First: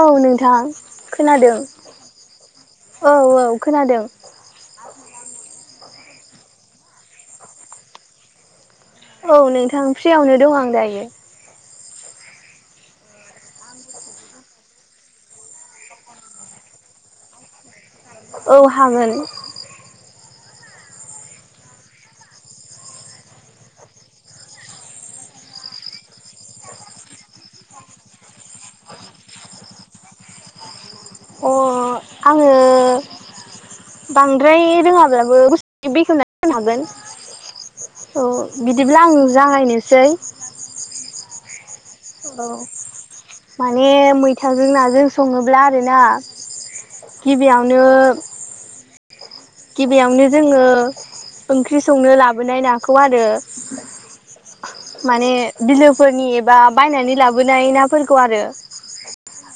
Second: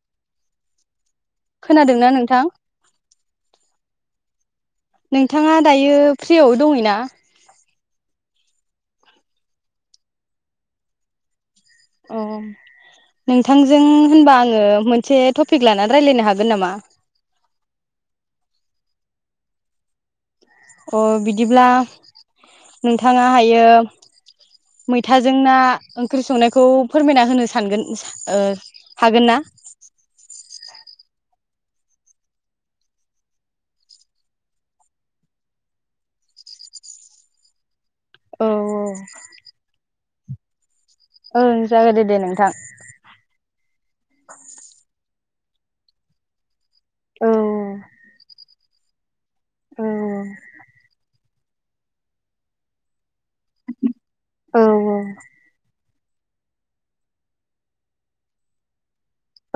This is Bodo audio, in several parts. औ नोंथां खोनादों खोनादोंना नोंथां औ औ खोनादों। नोंथाङा दायो फ्रियाव दङै ना? औ नोंथां फ्रियावनो दं आं दायो। औ नोंथांजों होनबा आङो मोनसे टपिक लानानै रायलायनो हागोन नामा? [inaudible] औ हागोन। अ बिदिब्ला नोंथाङा हायो। मैथाजों ना ओंख्रि संनायखौ फोरमायना होनो सानगोन ओ हागोन ना? अ आङो बांद्राय रोङाब्लाबो गुसुंयै बेखवनानै होनो हागोन। औ बिदिब्ला आं जागायनोसै। ओ औ माने मैथाजों नाजों सङोब्ला आरोना। औ गिबियावनो औ गिबियावनो जोङो ओंख्रि संनो लाबोनाय नाखौ आरो। औ माने बिलो फोरनि एबा बायनानै लाबोनाय नाफोरखौ आरो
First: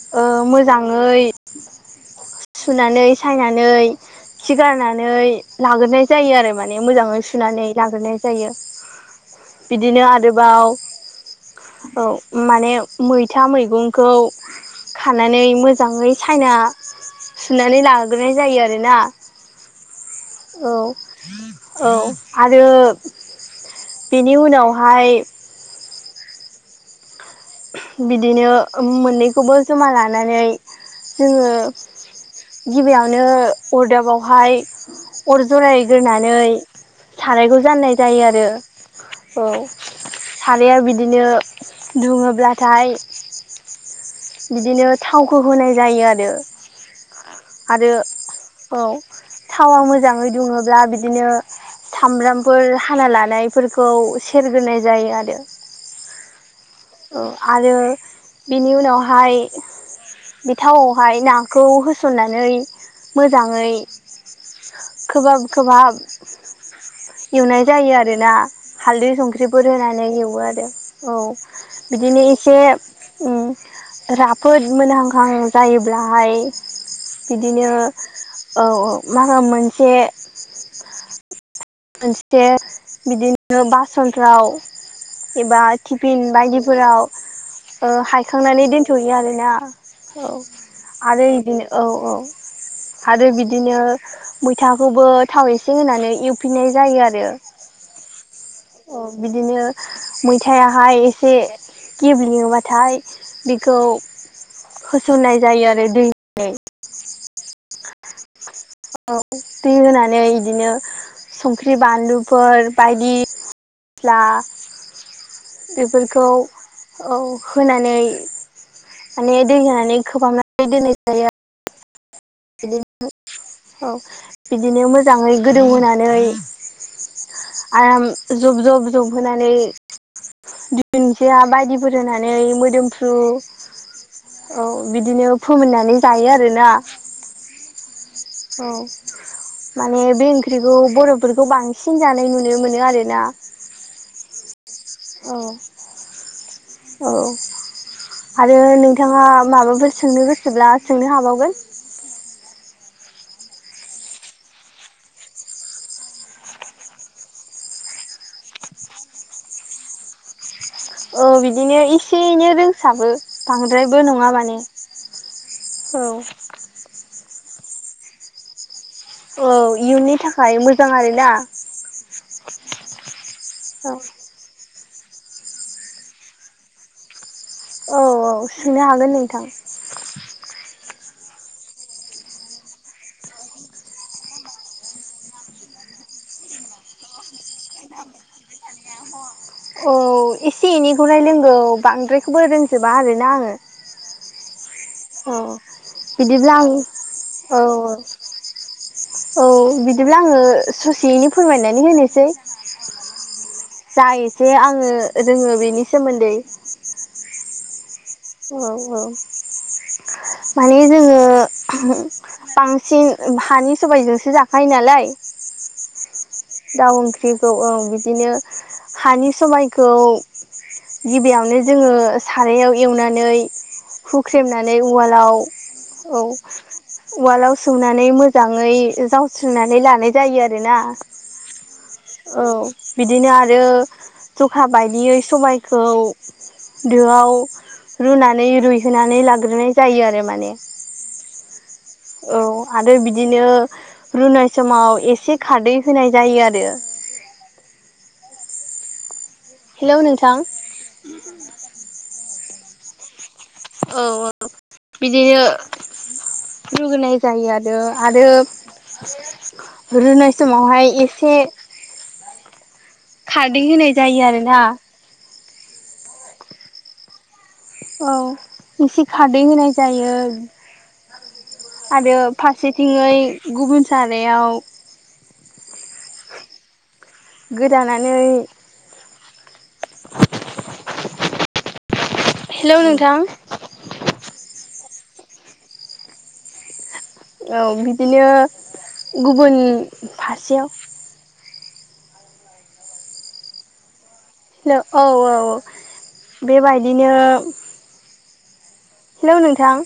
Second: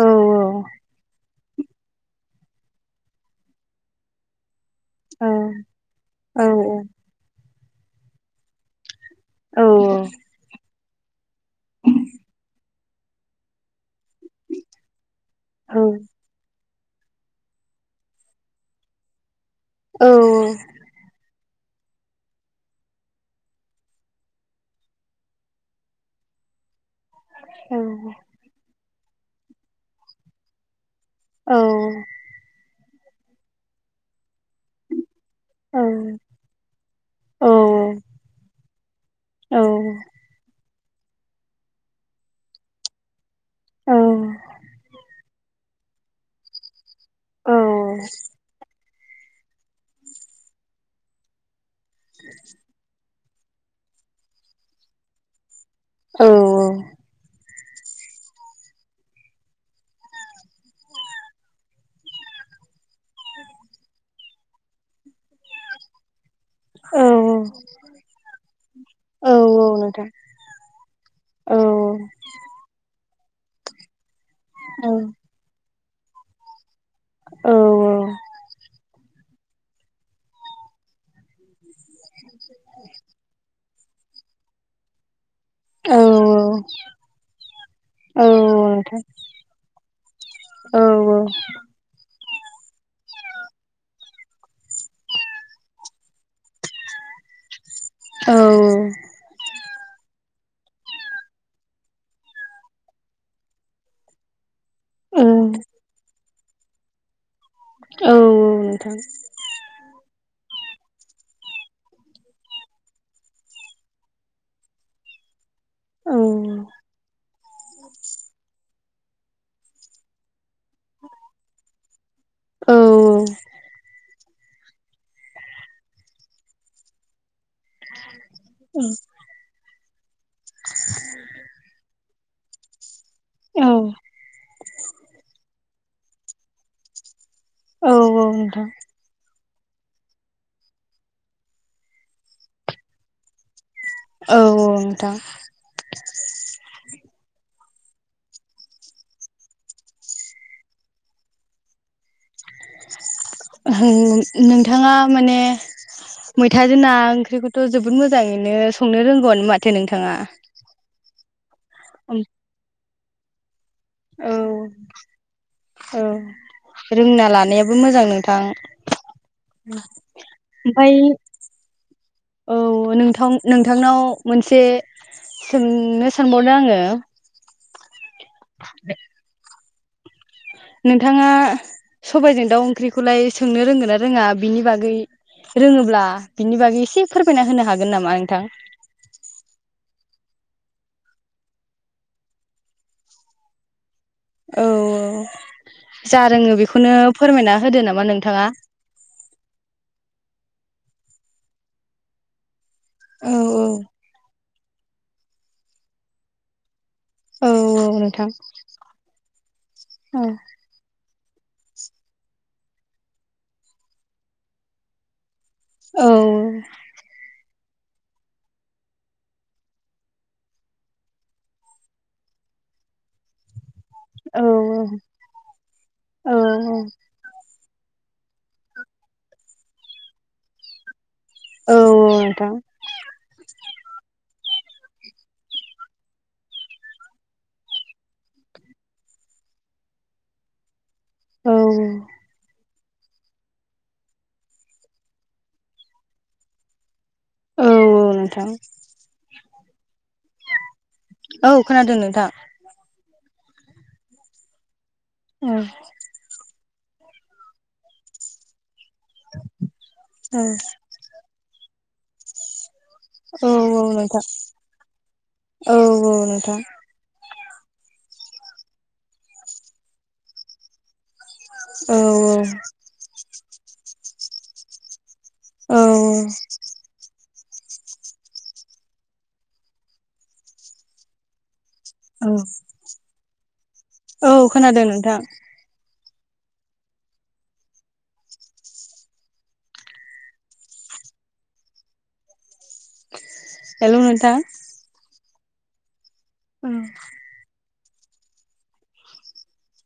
औ ओ मोजाङै सुनानै सायनानै खि गारनानै औ लाग्रोनाय जायो औ आरो माने मोजाङै सुनानै लाग्रोनाय जायो। औ बिदिनो आरोबाव औ माने मैथा मैगं खौ खानानै मोजाङै साना सुनानै लाग्रोनाय जायो आरोना। औ औ आरो बेनि उनावहाय बिदिनो मोननैखौबो जमा लानानै जोङो गिबियावनो अरदाबाव हाय अर जरायरायग्रोनानै सारायखौ जाननाय जायो आरो। औ साराया बिदिनो दुङोब्लाथाय। औ बिदिनो थावखौ होनाय जायो आरो। औ आरो औ औ थावा मोजाङै दुङोब्ला बिदिनो सामब्रामफोर हाना ला नायफोरखौ सेरग्रोनाय जायो आरो। औ औ। औ आरो बेनि उनावहाय बे थावावहाय नाखौ होसननानै मोजाङै खोबहाब खोबहाब औ एवनाय जायो आरोना हालदै औ औ संख्रिफोर होनानै नोंथां एवो आरो, औ। बिदिनो एसे उम राफोद मोनहांहां जायोब्लाहाय बिदिनो औ औ मा होनो मोनसे मोनसे बिदिनो बासनफ्राव एबा औ टिफिन नोंथां बायदिफोराव ओ औ हायखांनानै दोनथ'यो नोंथां आरोना। औ औ औ आरो बिदिनो औ औ आरो बिदिनो मैथाखौबो थाव एसे होनानै एव फिनाय जायो आरो। औ औ बिदिनो मैथायाहाय एसे गेब्लेङोबाथाय बेखौ होसननाय जायो आरो दै [unintelligible] औ औ। औ दै होनानै बिदिनो संख्रि बानलुफोर बायदि मस्ला बेफोरखौ होनानै औ माने दै होनानै खोबाब [unintelligible] [unintelligible] औ बिदिनो मोजाङै गोदौ होनानै आराम जब जब जब होनानै [unintelligible] बायदिफोर नानै मोदोमफ्रु औ बिदिनो फोमोनना नै जायो आरोना। औ। नोंथां औ। माने बे ओंख्रिखौ बर'फोरखौ बांसिन जानाय नुनो मोनो आरोना। औ ओं। औ औ। आरो नोंथाङा माबाफोर सोंनो गोसोब्ला सोंनो हाबावगोन। होम नोंथाङा माने मैथाजों ना ओंख्रिखौथ' जोबोद मोजाङैनो संनो रोंगौमोन माथो नोंथाङा। औ बिदिनो औ एसे एनै रोंसाबो बांद्रायबो नङा माने। औ जानायाबो मोजां नोंथां। औ इयुननि थाखाय मोजां ओमफ्राय आरोना। औ नोंथां औ नोंथांनाव मोनसे सोंनो सानबावदों आङो। औ औ सोंनो हागोन नोंथां। नोंथाङा सबायजों दाउ ओंख्रिखौलाय सोंनो रोंगोन ना रोङा बिनि बागै रोङोब्ला बिनि बागै एसे फोरमायना होनो हागोन नामा नोंथां? [unintelligible] औ औ, एसे एनैखौलाय रोंगौ बांद्रायखौबो रोंजोबा आरोना आङो। औ औ, जा बिदिब्ला रोङो आं बेखौनो फोरमायना औ होदो नामा नोंथाङा? औ, बिदिब्ला आङो ससेयैनो फोरमायनानै होनोसै औ जा एसे आङो रोङो बेनि सोमोन्दै। औ औ। औ औ, औ माने जोङो [unintelligible] बांसिन हानि सबाइजोंसो जाखायो नालाय। औ। दाउ ओंख्रिखौ ओं बिदिनो हानि सबायखौ गिबियावनो जोङो सारायाव एवनानै औ हुख्रेमनानै उवालाव औ उवालाव संनानै मोजाङै जावस्रिनानै लानाय जायो आरोना। औ औ नोंथां बिदिनो आरो जखा बायदियै सबायखौ दोआव रुनानै रुइहोनानै लाग्रोनाय जायो आरो माने। औ औ। औ। आरो बिदिनो रुनाय समाव एसे खारदै होनाय जायो आरो। औ नोंथां। हेलौ नोंथां औ खोनादों नोंथां। औ औ। बिदिन औ लुगैनाय जायो आरो। आरो रुनाय औ समावहाय एसे औ खारदै औ होनाय जायो नोंथा आरोना औ औ नोंथां। औ एसे खारैदै होनाय जायो। औ आरो फारसेथिङै गुबुन सारायाव औ। गोरानानै औ हेलौ नोंथां औ खोनादों नोंथां। औ बिदिनो गुबुन फारसेयाव हेल' नों ल' औ औ बेबायदिनो हेल' नोंथां।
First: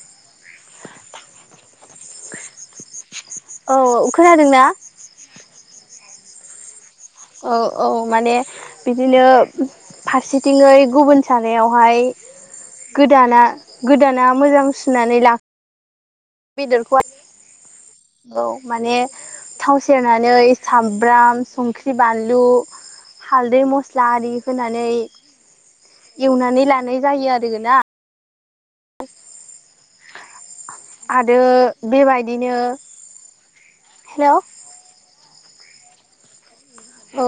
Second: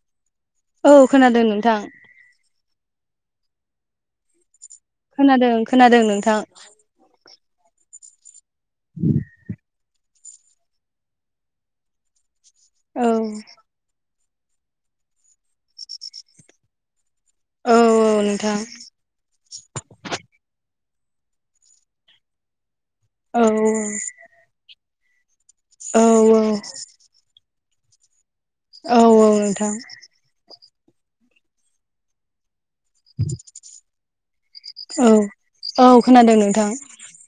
औ खोनादों नोंथां। औ खोनादों ना? खोनादों खोनादों नोंथां। औ औ माने बिदिनो फारसेथिङै गुबुन सारायावहाय औ गोदाना गोदाना मोजां सुनानै ला बेदरख औ माने थाव सेरनानै सामब्राम संख्रि बानलु औ हालदै मस्ला आरि होनानै औ औ एवनानै लानाय जायो आरोना। औ औ नोंथां। आरो बेबायदिनो हेलौ औ औ खोनादों नोंथां। औ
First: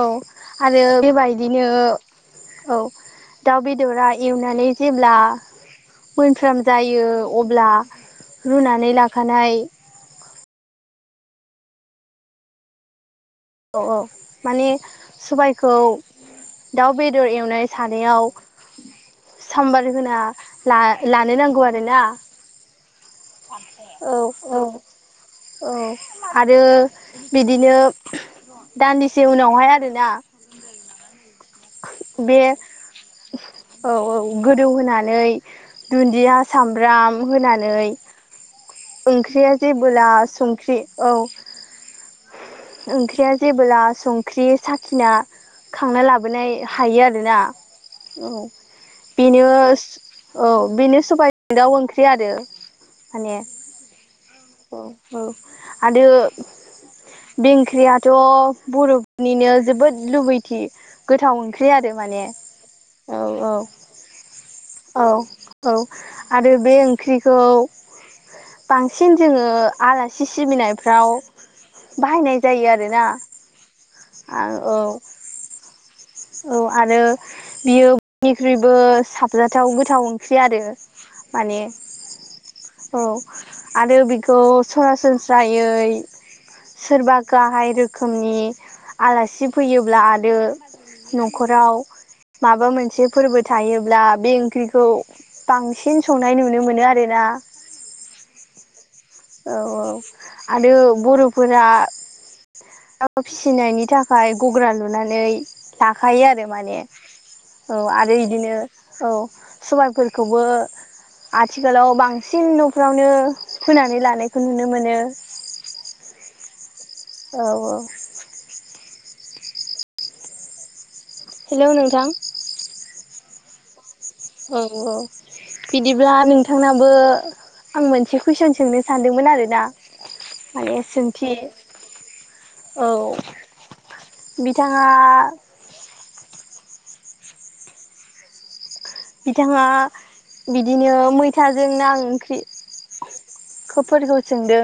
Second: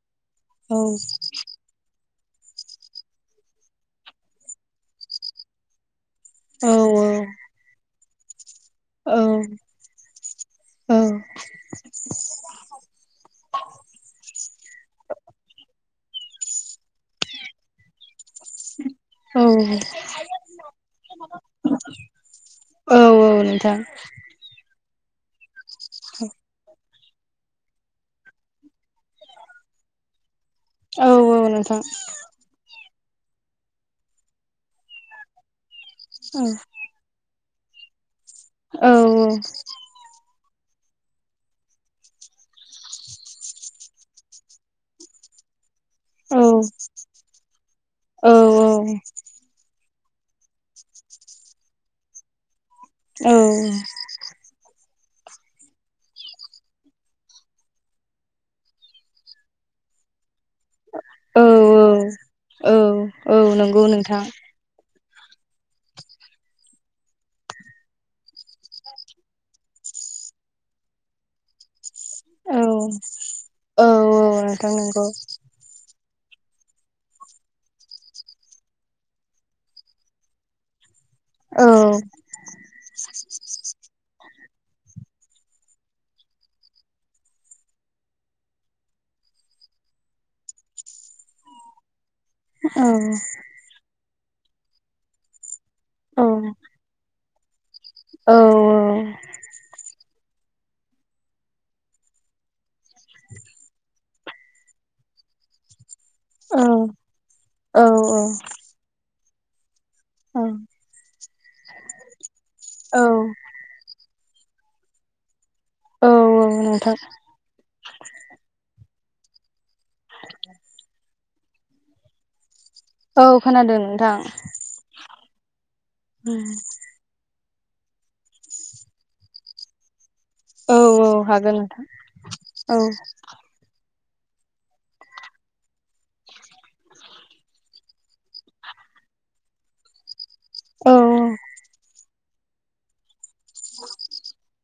औ। औ आरो बेबायदिनो औ। दाउ बेदरा एवनानै जेब्ला मोनफ्राम औ जायो अब्ला रुनानै लाखानाय औ। औ औ माने सबायखौ दाउ बेदर एवनाय सानायाव साम्बार होना ला-लानो नांगौ आरो ना। औ औ नोंथां औ औ। औ आरो बिदिनो दान्दिसे उनावहाय आरोना औ औ नोंथां। बे औ औ गोदौ होनानै दुन्दिया औ सामब्राम होना यै औ ओंख्रिया औ जेबोला संख्रि औ ओंख्रिया जेबोब्ला संख्रि साखिना खांना लाबोनाय हायो आरोना औ बेनो औ बेनो सबाय दाउ ओंख्रि आरो। औ माने औ औ आरो बे ओंख्रियाथ' बर'निनो जोबोद लुबै कि औ गोथाव ओंख्रि आरो माने औ औ नंगौ नोंथां औ औ आरो बे ओंख्रिखौ बांसिन जोङो आलासि सिबिनायफ्राव बाहायनाय औ जायो आरोना औ आ नोंथां औ। नंगौ औ आरो बियो बयनिख्रुइबो साबजाथाव गोथाव ओंख्रि आरो माने औ औ आरो बेखौ सरासन फ्रायै सोरबा गाहाय रोखोमनि आलासि फैयोब्ला आरो न'खराव माबा औ मोनसे फोरबो थायोब्ला बे ओंख्रिखौ बांसिन औ संनाय नुनो मोनो आरोना औ औ औ आरो बर फोरा फिसिनायनि थाखाय ओमफ्राय गग्रा लुनानै। थाखायो आरो माने औ आरो इदिनो औ सबबा फोरखौबो आथिखालाव बांसिन औ न'फ्रावनो फोनानै। लानायखौ नुनो मोनो औ औ नोंथां। औ औ [inaudible] हेलै नोंथां औ खोनादों नोंथां औ औ बिदिब्ला नोंथांनाबो आं मोनसे कुइसन सोंनो सानदोंमोन आरोना औ आरो सोंथि हागोन नोंथां औ बिथाङा बिथाङा औ बिदिनो मैथाजों ना ओंख्रि खफोरखौ सोंदों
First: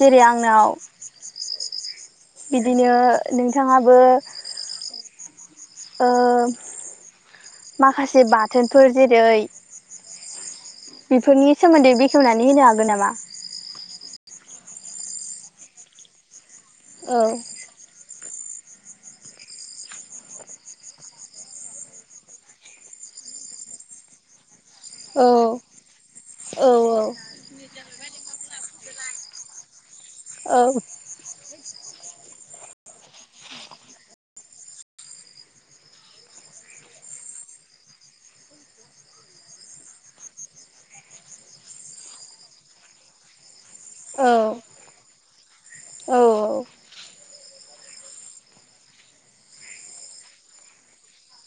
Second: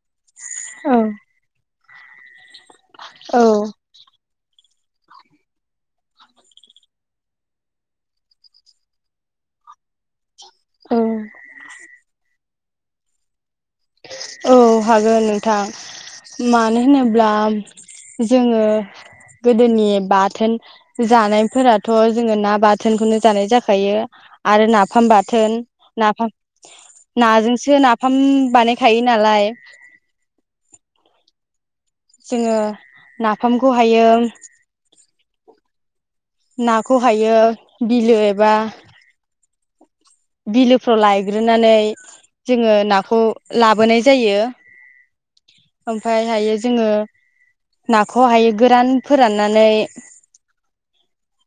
जेरै आंनाव औ बिदिनो औ नोंथाङाबो- ओ माखासे बाथोनफोर जेरै औ बेफोरनि सोमोन्दै बेखेवनानै होनो हागोन नामा औ हागोन नोंथां मानो औ होनोब्ला जोङो गोदोनि बाथोन जानायफोराथ' जोङो ना बाथोनखौनो। जानाय जाखायो। आरो नाफाम औ बाथोन नाफाम औ नाजोंसो नाफाम बानाय। खायो नालाय औ जोङो नाफामखौ हायो नाखौ हायो बिलो एबा। बिलोफ्राव लायग्रोनानै जोङो नाखौ लाबोनाय जायो औ ओमफाय हायो जोङो नाखौहायो गोरान फोराननानै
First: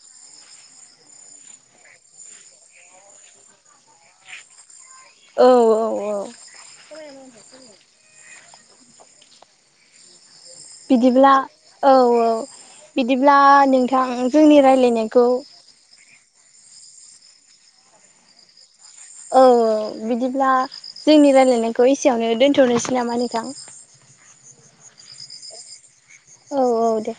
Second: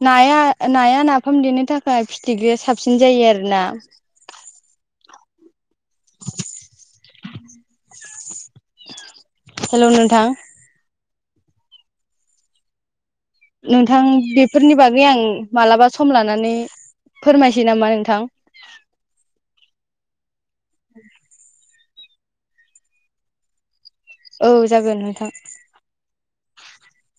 नाया नाया नाफाम देनो थाखाय फिथिख्रिया साबसिन जायो आरो। ना। औ औ औ। हेल' नोंथां बिदिब्ला औ औ बिदिब्ला नोंथां जोंनि बेफोरनि बागै आं राय्लायनायखौ मालाबा सम लानानै फोरमायनोसै नामा नोंथां? औ बिदिब्ला जोंनि रायलायनाय बेखौ एसेयावनो दोन्थ'नोसै नामा नोंथां? औ जागोन नोंथां। औ औ दे।